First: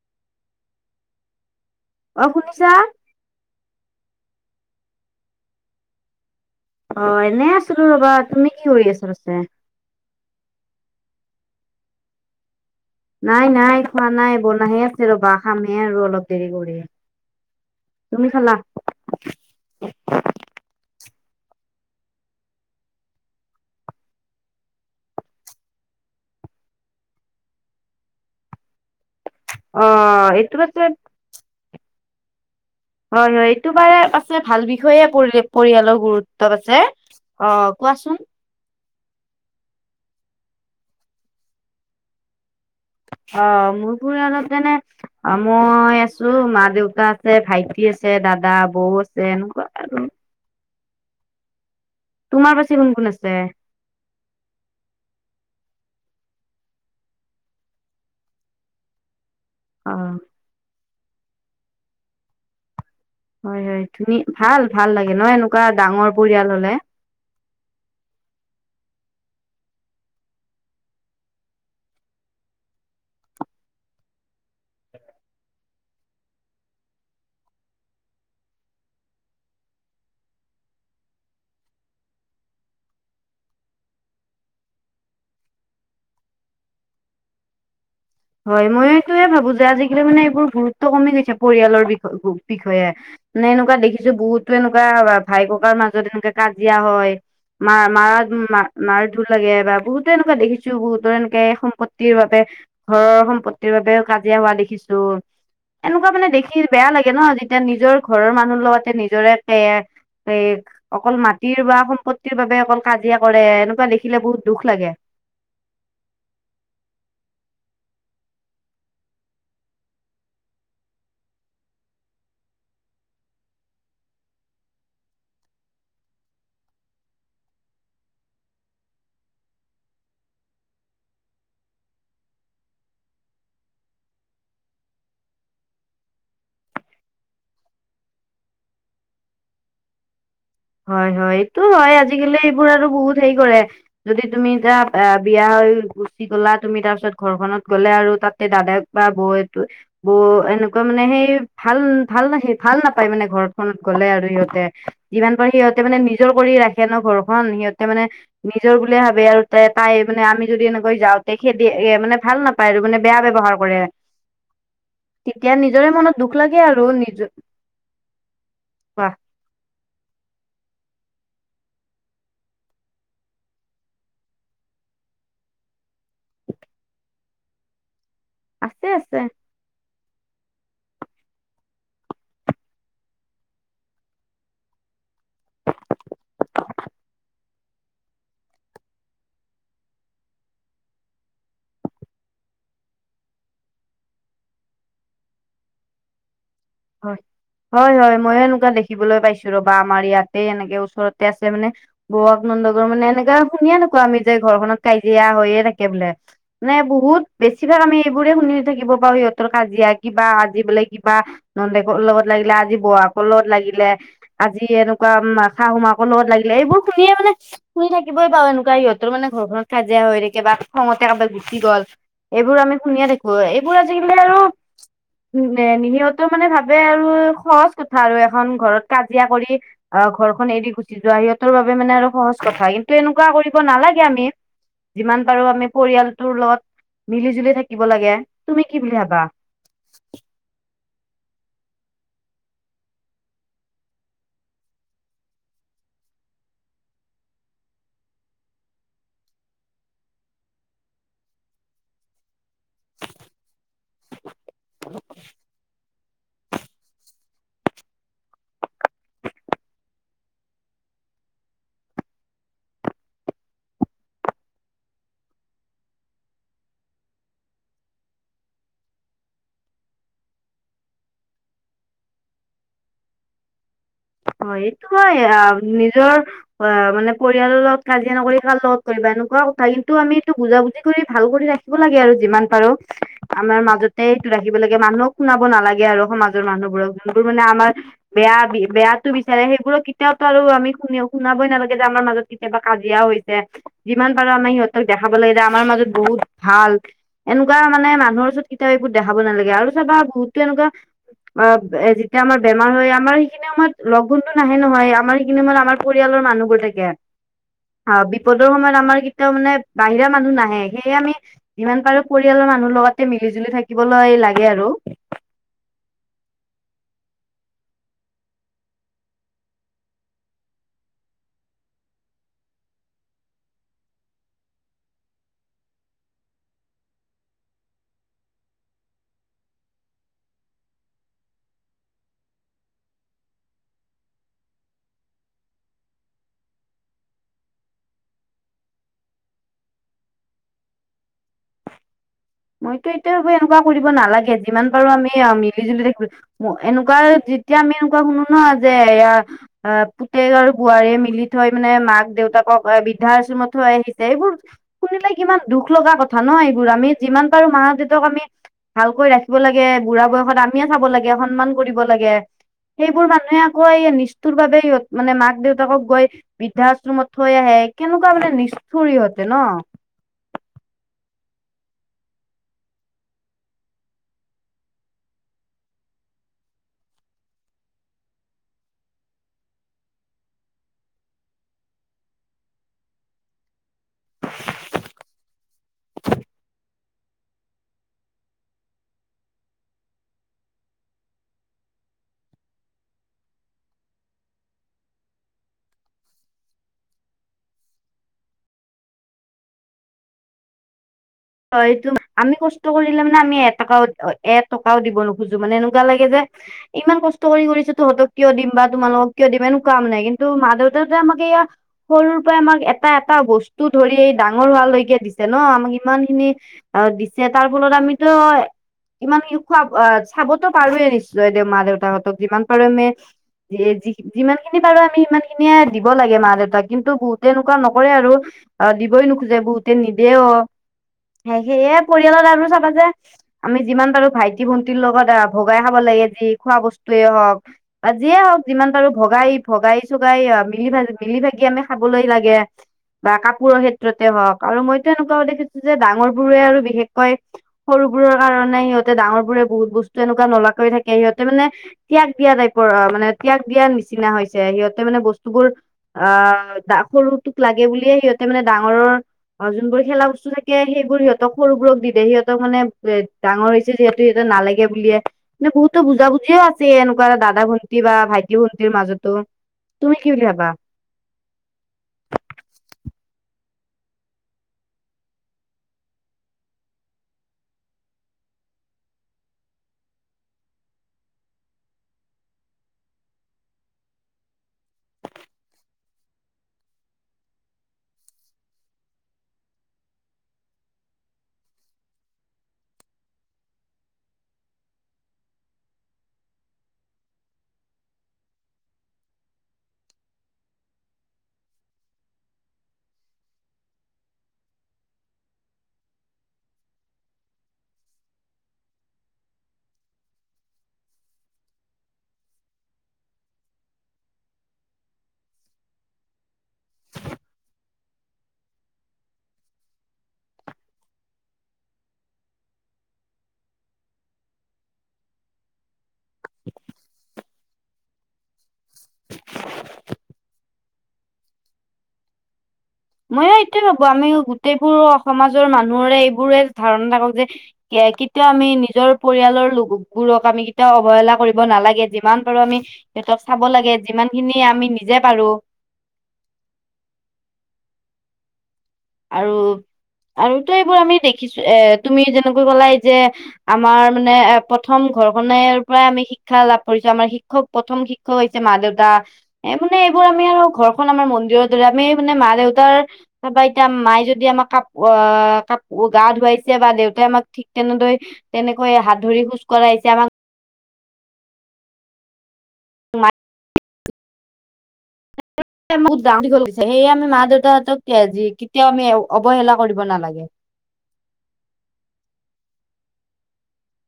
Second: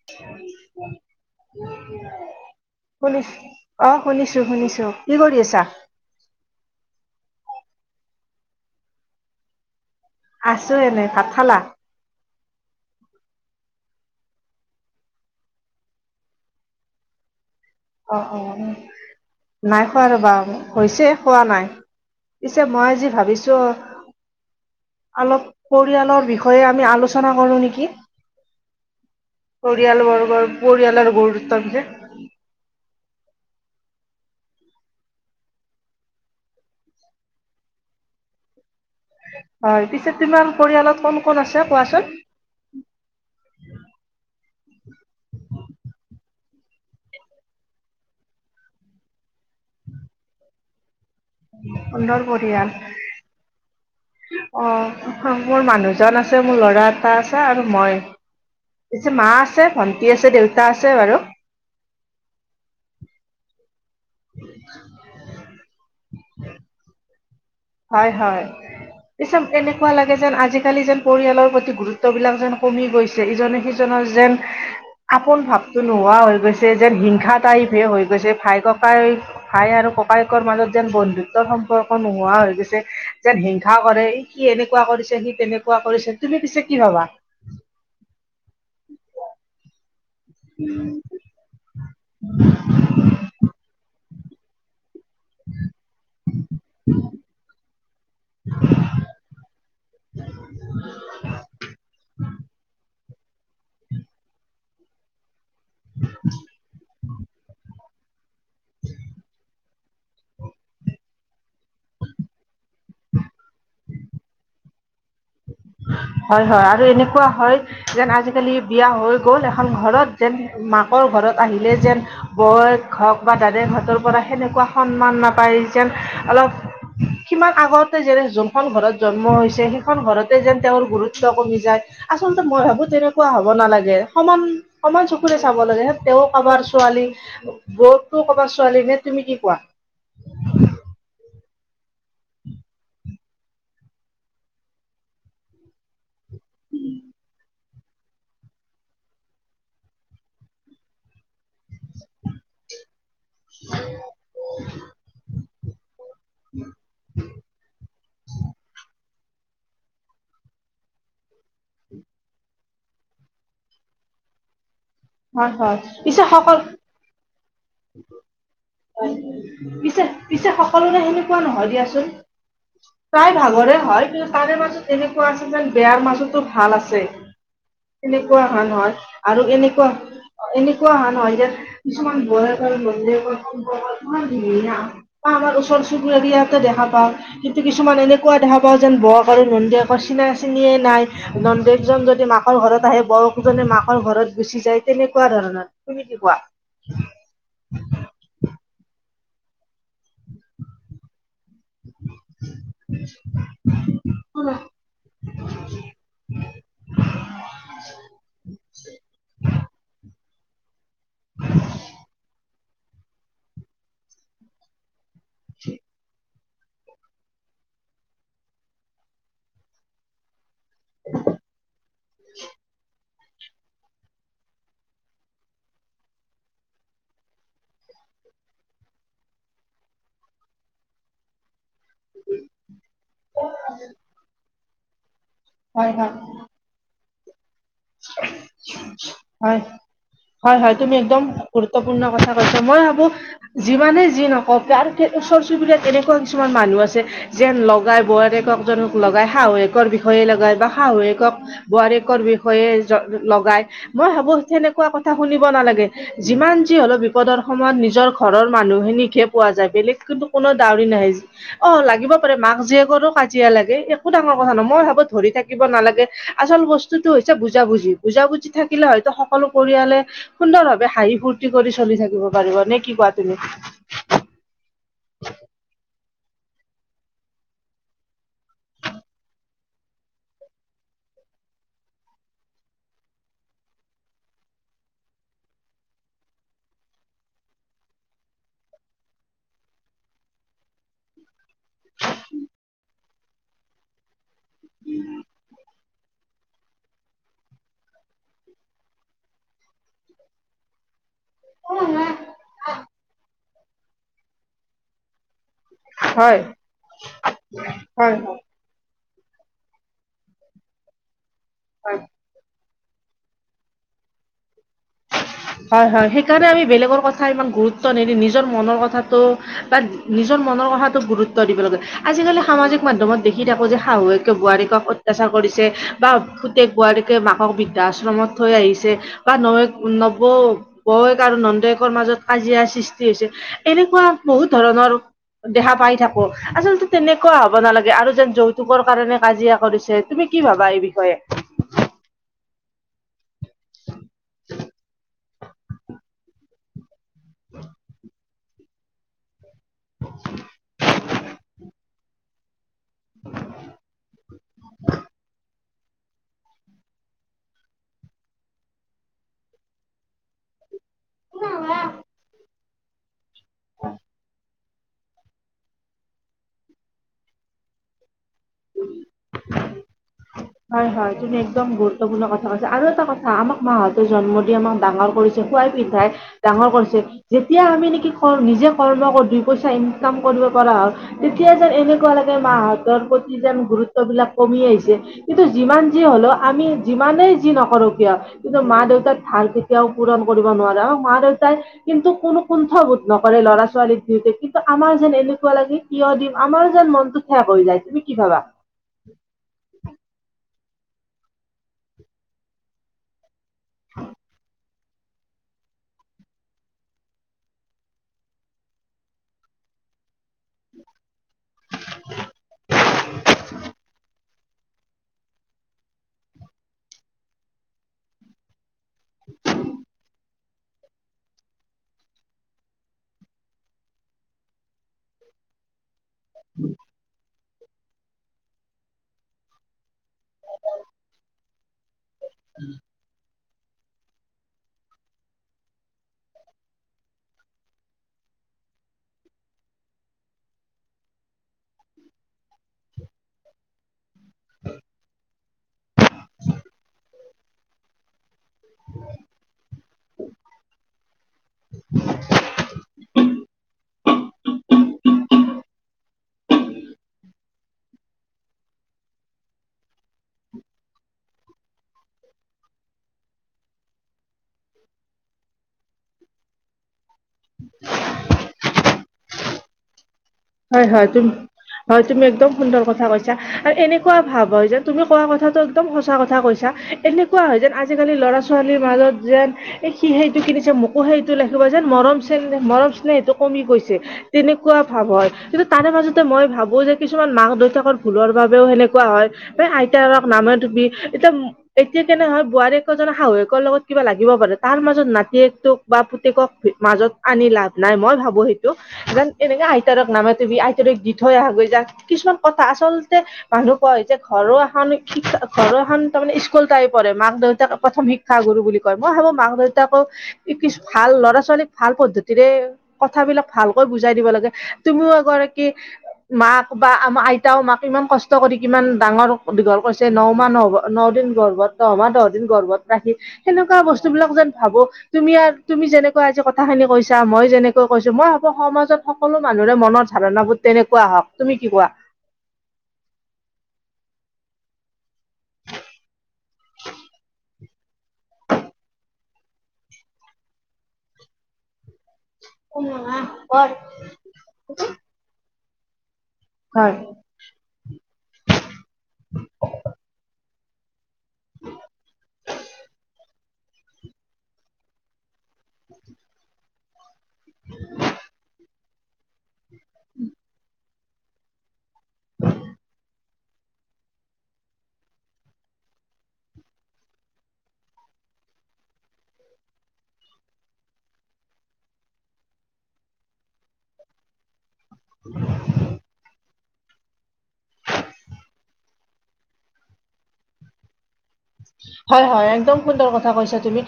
[unintelligible] অ', শুনিছা? শুনিছো, অঁ' শুনিছো শুনিছো, কি কৰি আছা? অঁ' এনেই আছিলোঁ ৰ'বা, তুমি কি কৰি আছা পিছে? আছো এনেই, ভাত খালা? নাই নাই, খোৱা নাই, বনাইহে আছিলোঁ ৰ'বা খামহে আৰু অলপ দেৰি কৰি। তুমি অ', অ', খালা নাই খোৱা ৰবা, হৈছে খোৱা নাই। পিছে মই আজি ভাবিছোঁ অলপ পৰিয়ালৰ বিষয়ে আমি আলোচনা কৰো নেকি। অ পৰিয়াল বৰ্গৰ, এইটো পাছে পৰিয়ালৰ গুৰুত্ব বিষয়। হয় হয়, এইটো বাৰু পাছে ভাল বিষয়ে পৰি, পৰিয়ালৰ গুৰুত্ব পাছে। অঁ' কোৱাচোন? হয়, পিছে তোমাৰ পৰিয়ালত কোন কোন আছে কোৱাচোন? অঁ' মোৰ পৰিয়ালত তেনে অ', মই আছোঁ, মা-দেউতা আছে, ভাইটি আছে, দাদা, বৌ আছে এনেকুৱা আৰু। সুন্দৰ। তোমাৰ পৰিয়াল পাছে কোন কোন আছে? অ', মোৰ মানুহজন আছে, মোৰ ল'ৰা এটা আছে আৰু মই। পিছে মা আছে, অ ভন্টি আছে, দেউতা আছে বাৰু। হয় হয়, ধুনি, ভাল ভাল লাগে ন' এনেকুৱা ডাঙৰ পৰিয়াল হ'লে। হয় হয়। পিছে এনেকুৱা লাগে যেন আজিকালি যেন পৰিয়ালৰ প্ৰতি গুৰুত্ব বিলাক যেন কমি গৈ ছে ইজনে সিজনৰ যেন আপোন ভাৱটো নোহোৱা হৈ গৈছে যেন হিংসা টাইপহে হৈ গৈছে ভাই, ককাই ভাই আৰু ককায়েকৰ মাজত যেন বন্ধুত্বৰ সম্পৰ্ক নোহোৱা হৈ পিছে যেন হিংসা কৰে, সি এনেকুৱা কৰিছে, সি তেনেকুৱা কৰিছে, তুমি পিছে কি ভাবা। হয় মই এইটোৱে ভাবো যে আজিকালি মানে এইবোৰ গুৰুত্ব কমি গৈছে পৰিয়ালৰ বিষয় বিষয়ে, মানে এনেকুৱা দেখিছো বহুত। টো এনেকুৱা ভাই, ককাইৰ মাজত এনেকা কাজিয়া হয়। মাৰ মাৰাত ম-মাৰ ধুৰ লাগে এবাৰ বহুত বহুতো এনেকুৱা দেখিছো বহুতো এনেকে সম্পত্তিৰ বাবে। ঘৰৰ সম্পত্তিৰ বাবেও কাজিয়া হোৱা দেখিছো, এনেকুৱা মানে দেখ বেয়া লাগে ন যেতিয়া নিজৰ ঘৰৰ মানুহ লগতে নিজৰে বেয়া, ফেক অকল মাটিৰ বা সম্পত্তিৰ বাবে অকল কাজিয়া কৰে এনেকুৱা দেখিলে বহুত দুখ লাগে। হয় হয় আৰু এনেকুৱা হয়। যেন আজিকালি বিয়া হৈ গ'ল এখন ঘৰত যেন মাকৰ ঘৰত আহিলে যেন বৌয়েক হওক বা দাদাৰ হেতৰ পৰা সেনেকুৱা সন্মান নাপায় যেন অলপ কিমান আগতে যেনে যোনখন ঘৰত জন্ম হৈছে সেইখন ঘৰতে যেন তেওঁৰ গুৰুত্ব কমি যায় আচলতে মই ভাবো তেনেকুৱা হ'ব নালাগে সমান সমান চকুৰে চাব লাগে, তেওঁ কাবাৰ ছোৱালী বৌকতো ক'বাৰ ছোৱালী নে, তুমি কি কোৱা। হয় হয় এইটো হয় আজিকালি এইবোৰ আৰু বহুত হেৰি কৰে। যদি তুমি যা এয়া বিয়া হৈ গুচি গ'লা তুমি তাৰপিছত ঘৰখনত গ'লে আৰু তাতে দাদাক বা বৌয়েতো, বৌ এনেকুৱা মানে সেই ভাল ভাল লাগে ভাল নাপায় মানে ঘৰখনত গ'লে আৰু সিহঁতে, যিমান পাৰে সিহঁতে মানে নিজৰ কৰি ৰাখে ন ঘৰখন সিহঁতে মানে নিজৰ বুলি ভাবে আৰু তাই তাই মানে আমি যদি এনেকৈ যাওঁতে খেদি আহি মানে ভাল নাপায় আৰু মানে বেয়া ব্যৱহাৰ কৰে। তেতিয়া হয় হয়। নিজৰে মনত পিছে দুখ সকল লাগে আৰু নিজ [unintelligible] বাহ পিছে পিছে সকলোৰে সেনেকুৱা নহয় দিয়াচোন। তাই ভাগৰে হয় কিন্তু তাৰে মাজত এনেকুৱা আছে যেন বেয়াৰ মাজতো ভাল আছে। [inaudible] এনেকুৱা ভাল আছে হয় আছে আৰু এনেকুৱা- এনেকুৱা হা নহয় যে কিছুমান বায়েক আৰু নন্দেকৰ সম্পৰ্ক ইমান ধুনীয়া বা আমাৰ ওচৰ চুবুৰীয়াতে দেখা পাও। কিন্তু কিছুমান এনেকুৱা দেখা পাওঁ যেন বৌক আৰু নন্দেকৰ চিনা চিনিয়ে নাই। নন্দেকজন যদি মাকৰ ঘৰত আহে বৌক জনি মাকৰ ঘৰত গুচি যায়। তেনেকুৱা ধৰণৰ তুমি কি কোৱা। হয়, হয় হয় ময়ো এনেকুৱা দেখিবলৈ পাইছো ৰ'বা আমাৰ ইয়াতে এনেকে ওচৰত। ততে আছে মানে, বৌয়েক, নন্দকৰ মানে এনেকা শুনিয়ে থাকো মানে আমি যে ঘৰখনত কাইজিয়া হৈয়ে থাকে বোলে মানে বহুত বেছিভাগ আমি এইবোৰে শুনি থাকিব পাৰো সিহঁতৰ কাজিয়া কিবা আজি বোলে কিবা নন্দেকৰ লগত লাগিলে আজি বৈয়েকৰ লগত লাগিলে আজি এনে শাহু‌ মাকৰ লগত লাগিলে এইবোৰ শুনিয়ে মানে শুনি থাকিবই পাউ এনেকুৱা সিহঁতৰ মানে ঘৰখনত কাজিয়া হৈ থাকে বা খঙতে কাবাল গুছি গল এইবোৰ আমি শুনিয়ে থাক হয় এইবোৰ আজিকালি আৰু নে নিমিহত টো মানে ভাবে আৰু সহজ কথা আৰু এখন ঘৰত কাজিয়া কৰি অঁ ঘৰখন এৰি গুচি যোৱা ইয়াত- তোৰ বাবে মানে আৰু সহজ কথা, কিন্তু এনেকুৱা কৰিব নালাগে আমি। যিমান পাৰো আমি হয় হয় পৰিয়ালটোৰ লগত মিলি জুলি থাকিব লাগে, তুমি কি বুলি ভাবা? হয়, হয় হয় তুমি একদম গুৰুত্ত্বপূৰণ কথা কৈছা, মই ভাবো- যিমানে যি নকওক, যাৰ এতিয়া ওচৰ চুবুৰীয়াত এনেকুৱা কিছুমান মানুহ আছে- যেন লগাই বোৱাৰীয়েক জনক লগাই শাহুৱেকৰ বিষয়ে লগাই বা শাহুৱেকক- বোৱাৰীয়েকৰ বি- ষয়ে লগাই। মই ভাবো তেনেকুৱা কথা শুনিব নালাগে, যিমান যি হলেও- বিপদৰ সময়ত নিজৰ ঘৰৰ মানুহখিনিকহে পোৱা যায়, বেলেগটোটো কোনো ডাউৰি নাহে। অঁ লাগিব পাৰে মাক জীয়েকৰো কাজিয়া লাগে একো ডাঙৰ কথা নহ, মই ভাবো ধৰি থাকি- কিব নালাগে। আচল বস্তুতটো হৈছে বুজাবুজি, বুজাবুজি থাকিলে হয়তো সকলো পৰিয়ালে- সুন্দৰভাৱে হাঁহি ফূুৰ্তি কৰি চলি থাকিব পাৰিব, নে কি কোৱা তুমি? অ এইটো হয় অ নিজৰ- অ মানে পৰিয়ালৰ লগত কাজিয়া নকৰি কাৰ লগত কৰিবা এনেকুৱা কথা। কিন্তু আমি এইটো বুজাবুজি কৰি ভাল কৰি ৰাখ- ৰাখিবা খিব লাগে আৰু যিমান পাৰো। আমাৰ মাজতে এইটো ৰাখিব লাগে মানুহক শুনাব নালাগে আৰু সমাজৰ মানুহবোৰক। যোনবোৰ মানে আমাৰ- বেয়া বেয়াতো বিচাৰে সেইবোৰক কেতিয়াওটো আৰু আমি- কোনেও শুনাবৈ নালাগে যে আমাৰ মাজত কেতিয়াবা কাজিয়া হৈছে। যিমান পাৰো আমি সিহঁতক দেখাব লাগে যে আমাৰ মাজত বহুত ভাল। এনেকুৱা মানে মানুহৰ ওচৰত কেতিয়াও এইবোৰ দেখাব নালাগে। আৰু চাবা বহুতো এনেকুৱা- অ যেতিয়া আমাৰ বেমাৰ হয় আমাৰ সেইখিনি সময়ত লগুণতো নাহে নহয়, আমাৰ সেইখিনি সময়ত আমাৰ- পৰিয়ালৰ হয় মানুহবোৰ থাকে। অঁ হয় হয় বিপদৰ সময়ত আমাৰ কেতিয়াও মানে- বাহিৰা মানুহ নাহে। সেয়ে আমি যিমান পাৰো হয়। কৰি- পৰিয়ালৰ মানুহৰ লগতে মিলি জুলি থাকিবলৈ লাগে আৰু। হয় হয়, সেই কাৰণে আমি বেলেগৰ কথা ইমান গুৰুত্ব নিদি নিজৰ মনৰ কথাটো তাত- নিজৰ মনৰ কথাতো গুৰুত্ব দিব লাগে, আজিকালি সামাজিক মাধ্যমত দেখি থাকো যে শাহুৱেকে বোৱাৰীয়েক- অত্যাচাৰ কৰিছে বা পোতেক বোৱাৰীকে মাকক বৃদ্ধাশ্ৰমত থৈ আহিছে বা নহয়- নৱৌ বৌৱেক আৰু নন্দয়েকৰ মাজত কাজিয়াৰ সৃষ্টি হৈছে। এনেকুৱা বহুত ধৰণৰ- দেখা পাই থাকো, আচলতে তেনেকুৱা হব নালাগে আৰু যেন যৌতুকৰ কাৰণে কাজিয়া কৰিছে। তুমি কি ভাবা এই বিষয়ে? মইতো এইটোৱে ভাবো এনেকুৱা কৰিব নালাগে, যিমান পাৰো আমি মিলি জুলি থাকিব- এনেকুৱা যেতিয়া আমি এনেকুৱা শুনো ন' যে এয়া- অ পুতেক আৰু বোৱাৰীয়ে মিলি থৈ মানে মাক দেউতাকক এ- বৃদ্ধা আশ্ৰমত থৈ আহিছে এইবোৰ শুনিলে কিমান দুখ লগা কথা ন? এইবোৰ আমি- যিমান পাৰো মা দেউতাক আমি ভালকৈ ৰাখিব লাগে বুঢ়া বয়সত আমিয়ে চাব লাগে। এ সন্মান কৰিব লাগে। সেইবোৰ মানুহে আকৌ এই নিষ্ঠুৰভাৱে ইহঁত মানে মাক দেউতাকক গৈ- বৃদ্ধা আশ্ৰমত থৈ আহে, কেনেকুৱা মানে নিষ্ঠৰ ইহঁতে ন। হয় হয়, তুমি এক্দম গুৰুত্বপূৰ্ণ কথা কৈছা। আৰু এটা কথা আমাক মাহঁতে জন্ম দি আমাক ডাঙৰ কৰিছ- য খুৱাই পিন্ধাই। ডাঙৰ কৰিছে, যেতিয়া আমি নেকি নিজে কৰ্ম কৰি দুই পইচা ইনকাম কৰিব পৰা হ- তেতিয়া যেন এনেকুৱা লাগে মাহতৰ প্ৰতি যেন গুৰুত্ব বিলাক কমি আহিছে। কিন্তু যিমান যি হ'লেও আমি- যিমানেই যি নকৰো কিয়? কিন্তু মা দেউতাক ধাৰ কেতিয়াও পূৰণ কৰিব নোৱাৰা আৰু মা দেউতাই- কিন্তু কোনো কুণ্ঠবোধ নকৰে ল'ৰা ছোৱালীক দিওঁতে কিন্তু আমাৰ যেন এনেকুৱা লাগে কিয় দিম আমাৰো যেন মনতটো ঠেক হৈ যায় তুমি কি ভাবা। হয়, সেইটো আমি কষ্ট কৰিলে মানে আমি এটকা এটকা। ভাও দিব নোখোজো মানে এনেকুৱা লাগে যে ইমান কষ্ট কৰি কৰি যে তহঁতক কিয় দিম বা তোমালোকক কিয় দিম এনেকুৱা মানে কি মা দেউতা যে আমাক এইয়া সৰুৰ পৰাই আমাক এটা এটা বস্তু ধৰি ডাঙৰ ডাঙৰ হোৱালৈকে দিছে ন' আমাক ইমান খিনি অ' দিছে তাৰ ফলত আমিতো ইমান খোৱা চাবতো পাৰোয়ে নিশ্চয় দেউ মা দেউতাহঁতক যিমান পাৰো মে য যিমান খিনি পাৰো তুমি ইমান খিনিয়ে দিব লাগে মা দেউতাক কিন্তু বহুতে এনেকুৱা নকৰে আৰু। অ' দিবই নোখোজে বহুতে নিদে অ 'সেই সেয়ে পৰিয়ালত আৰু চাবা যে আমি যিমান পাৰো ভাইটি ভণ্টিৰ লগত আ ভগাই খাব লাগে যি খোৱা বস্তুৱে হওক। বা যিয়ে হওক যিমান পাৰো ভগাই ভগাই চগাই, মিলি ভি মিলি ভাগি আমি খাবলৈ লাগে। বা কাপোৰৰ ক্ষেত্ৰতে হওক আৰু মইতো এনেকুৱা দেখিছো যে ডাঙৰ বোৰে আৰু বিশেষকৈ সৰুবোৰৰ কাৰণে সিহঁতে ডাঙৰ বোৰে বহুত বস্তু এনেকুৱা নোলোৱাকৈ থাকে সিহঁতে মানে ত্যাগ দিয়া টাইপৰ অ' মানে ত্যাগ দিয়া নিচিনা হৈছে সিহঁতে মানে বস্তুবোৰ অ' সৰুটোক লাগে বুলিয়ে সিহঁতে মানে ডাঙৰ অ' যোনবোৰ খেলা বস্তু থাকে সেইবোৰ সিহতক সৰুবোৰক দি দিয়ে সিহতক মানে এ ডাঙৰ হৈছে যিহেতু সিহঁত নালাগে। বুলিয়ে মানে বহুত বুজা - বুজিয়ে আছে এনেকুৱা এটা দাদা ভন্টি বা ভাইটি ভন্টিৰ মাজতো তুমি কি বুলি ভাবা। হয় হয় তুম হয় তুমি একদম সুন্দৰ কথা কৈছা আৰু এনেকুৱা ভাৱ হয় কোৱা কথাটো এক্দম সঁচা কথা কৈছা। এনেকুৱা হয় যেন আজিকালি ল'ৰা ছোৱালীৰ মাজত যেন এ সি সেইটো কিনিছে মোকো যেন মৰম চেনেহ মৰম চেনেহ সেইটো কমি গৈছে। তেনেকুৱা ভাৱ হয়। কিন্তু তাৰে মাজতে মই ভাবো যে কিছুমান মাক দেউতাকৰ ভুলৰ বাবেও সেনেকুৱা হয়। এই আইততাৰক নামে তুমি এতিয়া, এতিয়া কেনেহয় বোৱাৰীয়েকৰ ধৰ শাহুৱেকৰ লগত কিবা লাগিব পাৰে তাৰ মাজত নাতিয়েকটোক বা পুতেকক মাজত আনি লাভ নাই মই ভাবো সেইটো কাৰণ এনেকে আইতাৰক নামাতিবি আইতৰেক দি থৈ আহাগৈ যাক কিছুমান কথা আচলতে মানুহ কোৱা হয় যে ঘৰো এখন ঘৰো এখন তাৰমানে স্কুল টাই পঢ় মাক দেউতাক প্ৰথম শিক্ষ শিক্ষা গুৰু বুলি কয় মই ভাবো মাক দেউতাকক। কিছু ভাল ল'ৰা ছোৱালীক ভাল পদ্ধতিৰে কথাবিলাক ভালকৈ বুজাই দিব লাগে। তুমিও এগৰাকী মাক বা আমাৰ আইতাও মাক ইমান কষ্ট কৰি কিমান ডাঙৰ দীঘল কৰিছে ন মাহ হ'ব ন দিন গৰ্ভত দহমা দহ দিন গৰ্ভত ৰাখি সেনেকুৱা বস্তু বিলাক যেন ভাবো। তুমি, তুমি যেনেকৈ আজি কথা খিনি কৈছা মই যেনেকৈ কৈছো মই ভাবো সমাজত সকলো মানুহৰে মনৰ ধাৰণাবোৰ তেনেকুৱা হওক তুমি কি কোৱা? মই এইটোয়ে ভাবো আমি গোটেইবোৰ সমাজৰ মানুহৰে এইবোৰে ধাৰণা থাকক যে কেতিয়াও আমি নিজৰ পৰিয়ালৰ বোৰক আমি কেতিয়াও অৱহেলা কৰিব নালাগে যে যিমান পাৰো আমি সিহঁতক চাব লাগে যিমান খিনি আমি নিজে পাৰো। হয়। আৰু আৰুতো এইবোৰ আমি দেখিছো এ তুমি যেনেকৈ কলা এইযে আমাৰ মানে, এ প্ৰথম ঘৰখনেনৰ পৰাই আমি শিক্ষা লাভ কৰিছো আমাৰ শিক্ষা। শিক্ষক প্ৰথম শিক্ষক হৈছে মা দেউতা, এ মানে এইবোৰ আমি আৰু ঘৰখন আমাৰ মন্দিৰৰ দৰে আমি, মানে মা দেউতাৰ বাইত। এতিয়া মায়ে যদি আমাক কাপোৰ গা ধুৱাইছে বা দেউতাই আমাক ঠিক তেনেদৰে- তেনেকৈ হাত ধৰি খোজ কঢ়িছে আমাক। তোমাত- বহুত ডাঙৰ দীঘল কৰিছে সেয়ে আমি মা দেউতাহঁতকি কেতিয়াও আমি অৱহেলা কৰিব নালাগে। হয়ঁ হয়ঁ! একদম সুন্দৰ কথা কৈছা তুমি।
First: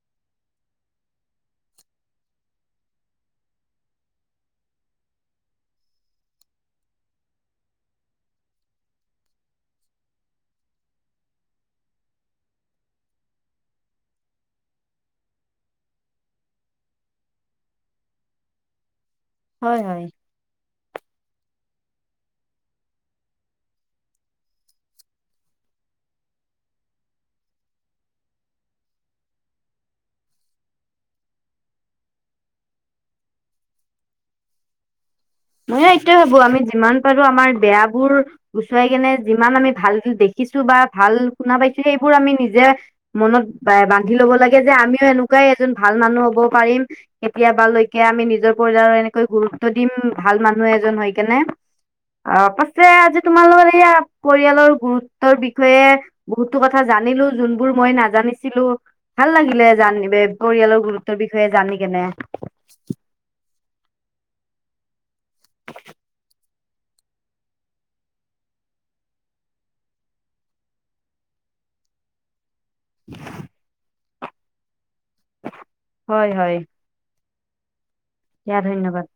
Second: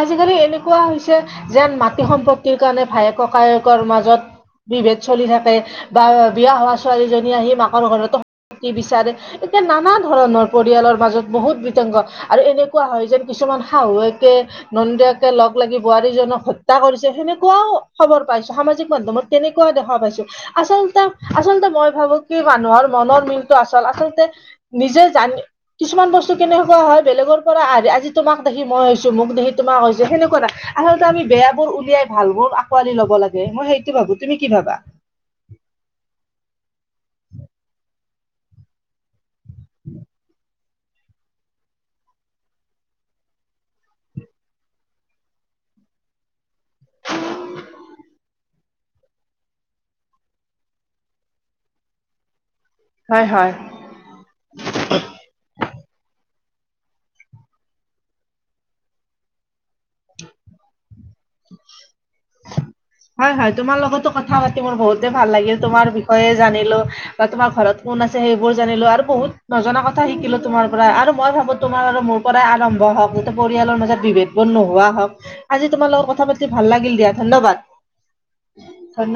আজিকালি এনেকুৱা হৈছে যেন মাটি সম্পত্তিৰ কাৰণে ভায়েক কায়েকৰ মাজত - বিভেদ চলি থাকে বা বিয়া হোৱা ছোৱালীজনী আহি মাকৰ ঘৰতো কি বিচাৰে এতিয়া নানা ধৰণৰ পৰিয়ালৰ মাজত বহুত বিতংগ। আৰু এনেকুৱা হঁয়, যেন কিছুমান শাহুৱকে? নন্দিয়াকে লগ লাগি বোৱাৰীজনক হত্যা কৰিছে, সেনেকুৱাও খবৰ পাইছে সামাজিক মাধ্যমত। তেনেকুৱা হয় দেখা হয় পাইছোঁ, আচলতা? আচল্ততে মই ভাবো কি মানুহৰ মনৰ মিলটো আচল, আচলতে - নিজে জানি কিছুমান বস্তু কেনেকুৱা হয়! বেলেগৰ পৰা আহি আজি তোমাক দেখি মই হৈছো মোক দেখি তোমাক হৈছো, সেকুৱা নাই আলতে আমি বেয়া বোৰ উলিয়াই- ভাল বোৰ আঁকোৱালি ল'ব লাগে। মই সেইটো ভাবো তুমি কি ভাবা? মই এইটোয়ে ভাবো, আমি যিমান পাৰো আমাৰ বেয়াবোৰ- গুচৰাাই কেনে যিমান আমি ভাল দেখিছো বা ভাল শুনা পাইছো, সেইবোৰ আমি নিজে। মনত এ বান্ধি লব লাগে যে আমিও এনেকুৱাই এজন ভাল মানুহ হ'ব পাৰিম। কেতিয়াব লৈকে আমি নিজৰ পয়ায়ৰ এনেকৈ গুৰুত্ব দিম। ভাল মানুহ এজন হৈ কেনে, অঁ পাছে আজি হয় হয়। তোমালোকৰ এইয়া- পৰিয়ালৰ গুৰুত্বৰ বিষয়ে বহুতো কথা জানিলো, যোনবোৰ মই নাজানিছিলো- ভাল লাগিলে জান বে পৰিয়ালৰ গুৰুত্বৰ বিষয়ে জানি কেনে। হয়ঁ হয়ঁ তোমাৰ লগতো কথা পাতি মোৰ বহুতে ভাল, লাগিল তোমাৰ বিষয়ে জানিলো। বা তোমাৰ ঘৰত কোন আছে সেইবোৰ জানিলো আৰু বহুত নজনা কথা শিকিলো তোমাৰ পৰা, আৰু মই ভাবো তোমাৰ আৰু মোৰ- কৰাই আৰম্ভ হওঁক যতিয়া পৰিয়ালৰ মাজত বিভেদ বোৰ নো পোহোৱা হক আজি তোমাৰ লগত কথা হয় পাতি হয় ভাল লাগিল দিয়া ধন্যবাদ। দিয়া ধন্যবাদ।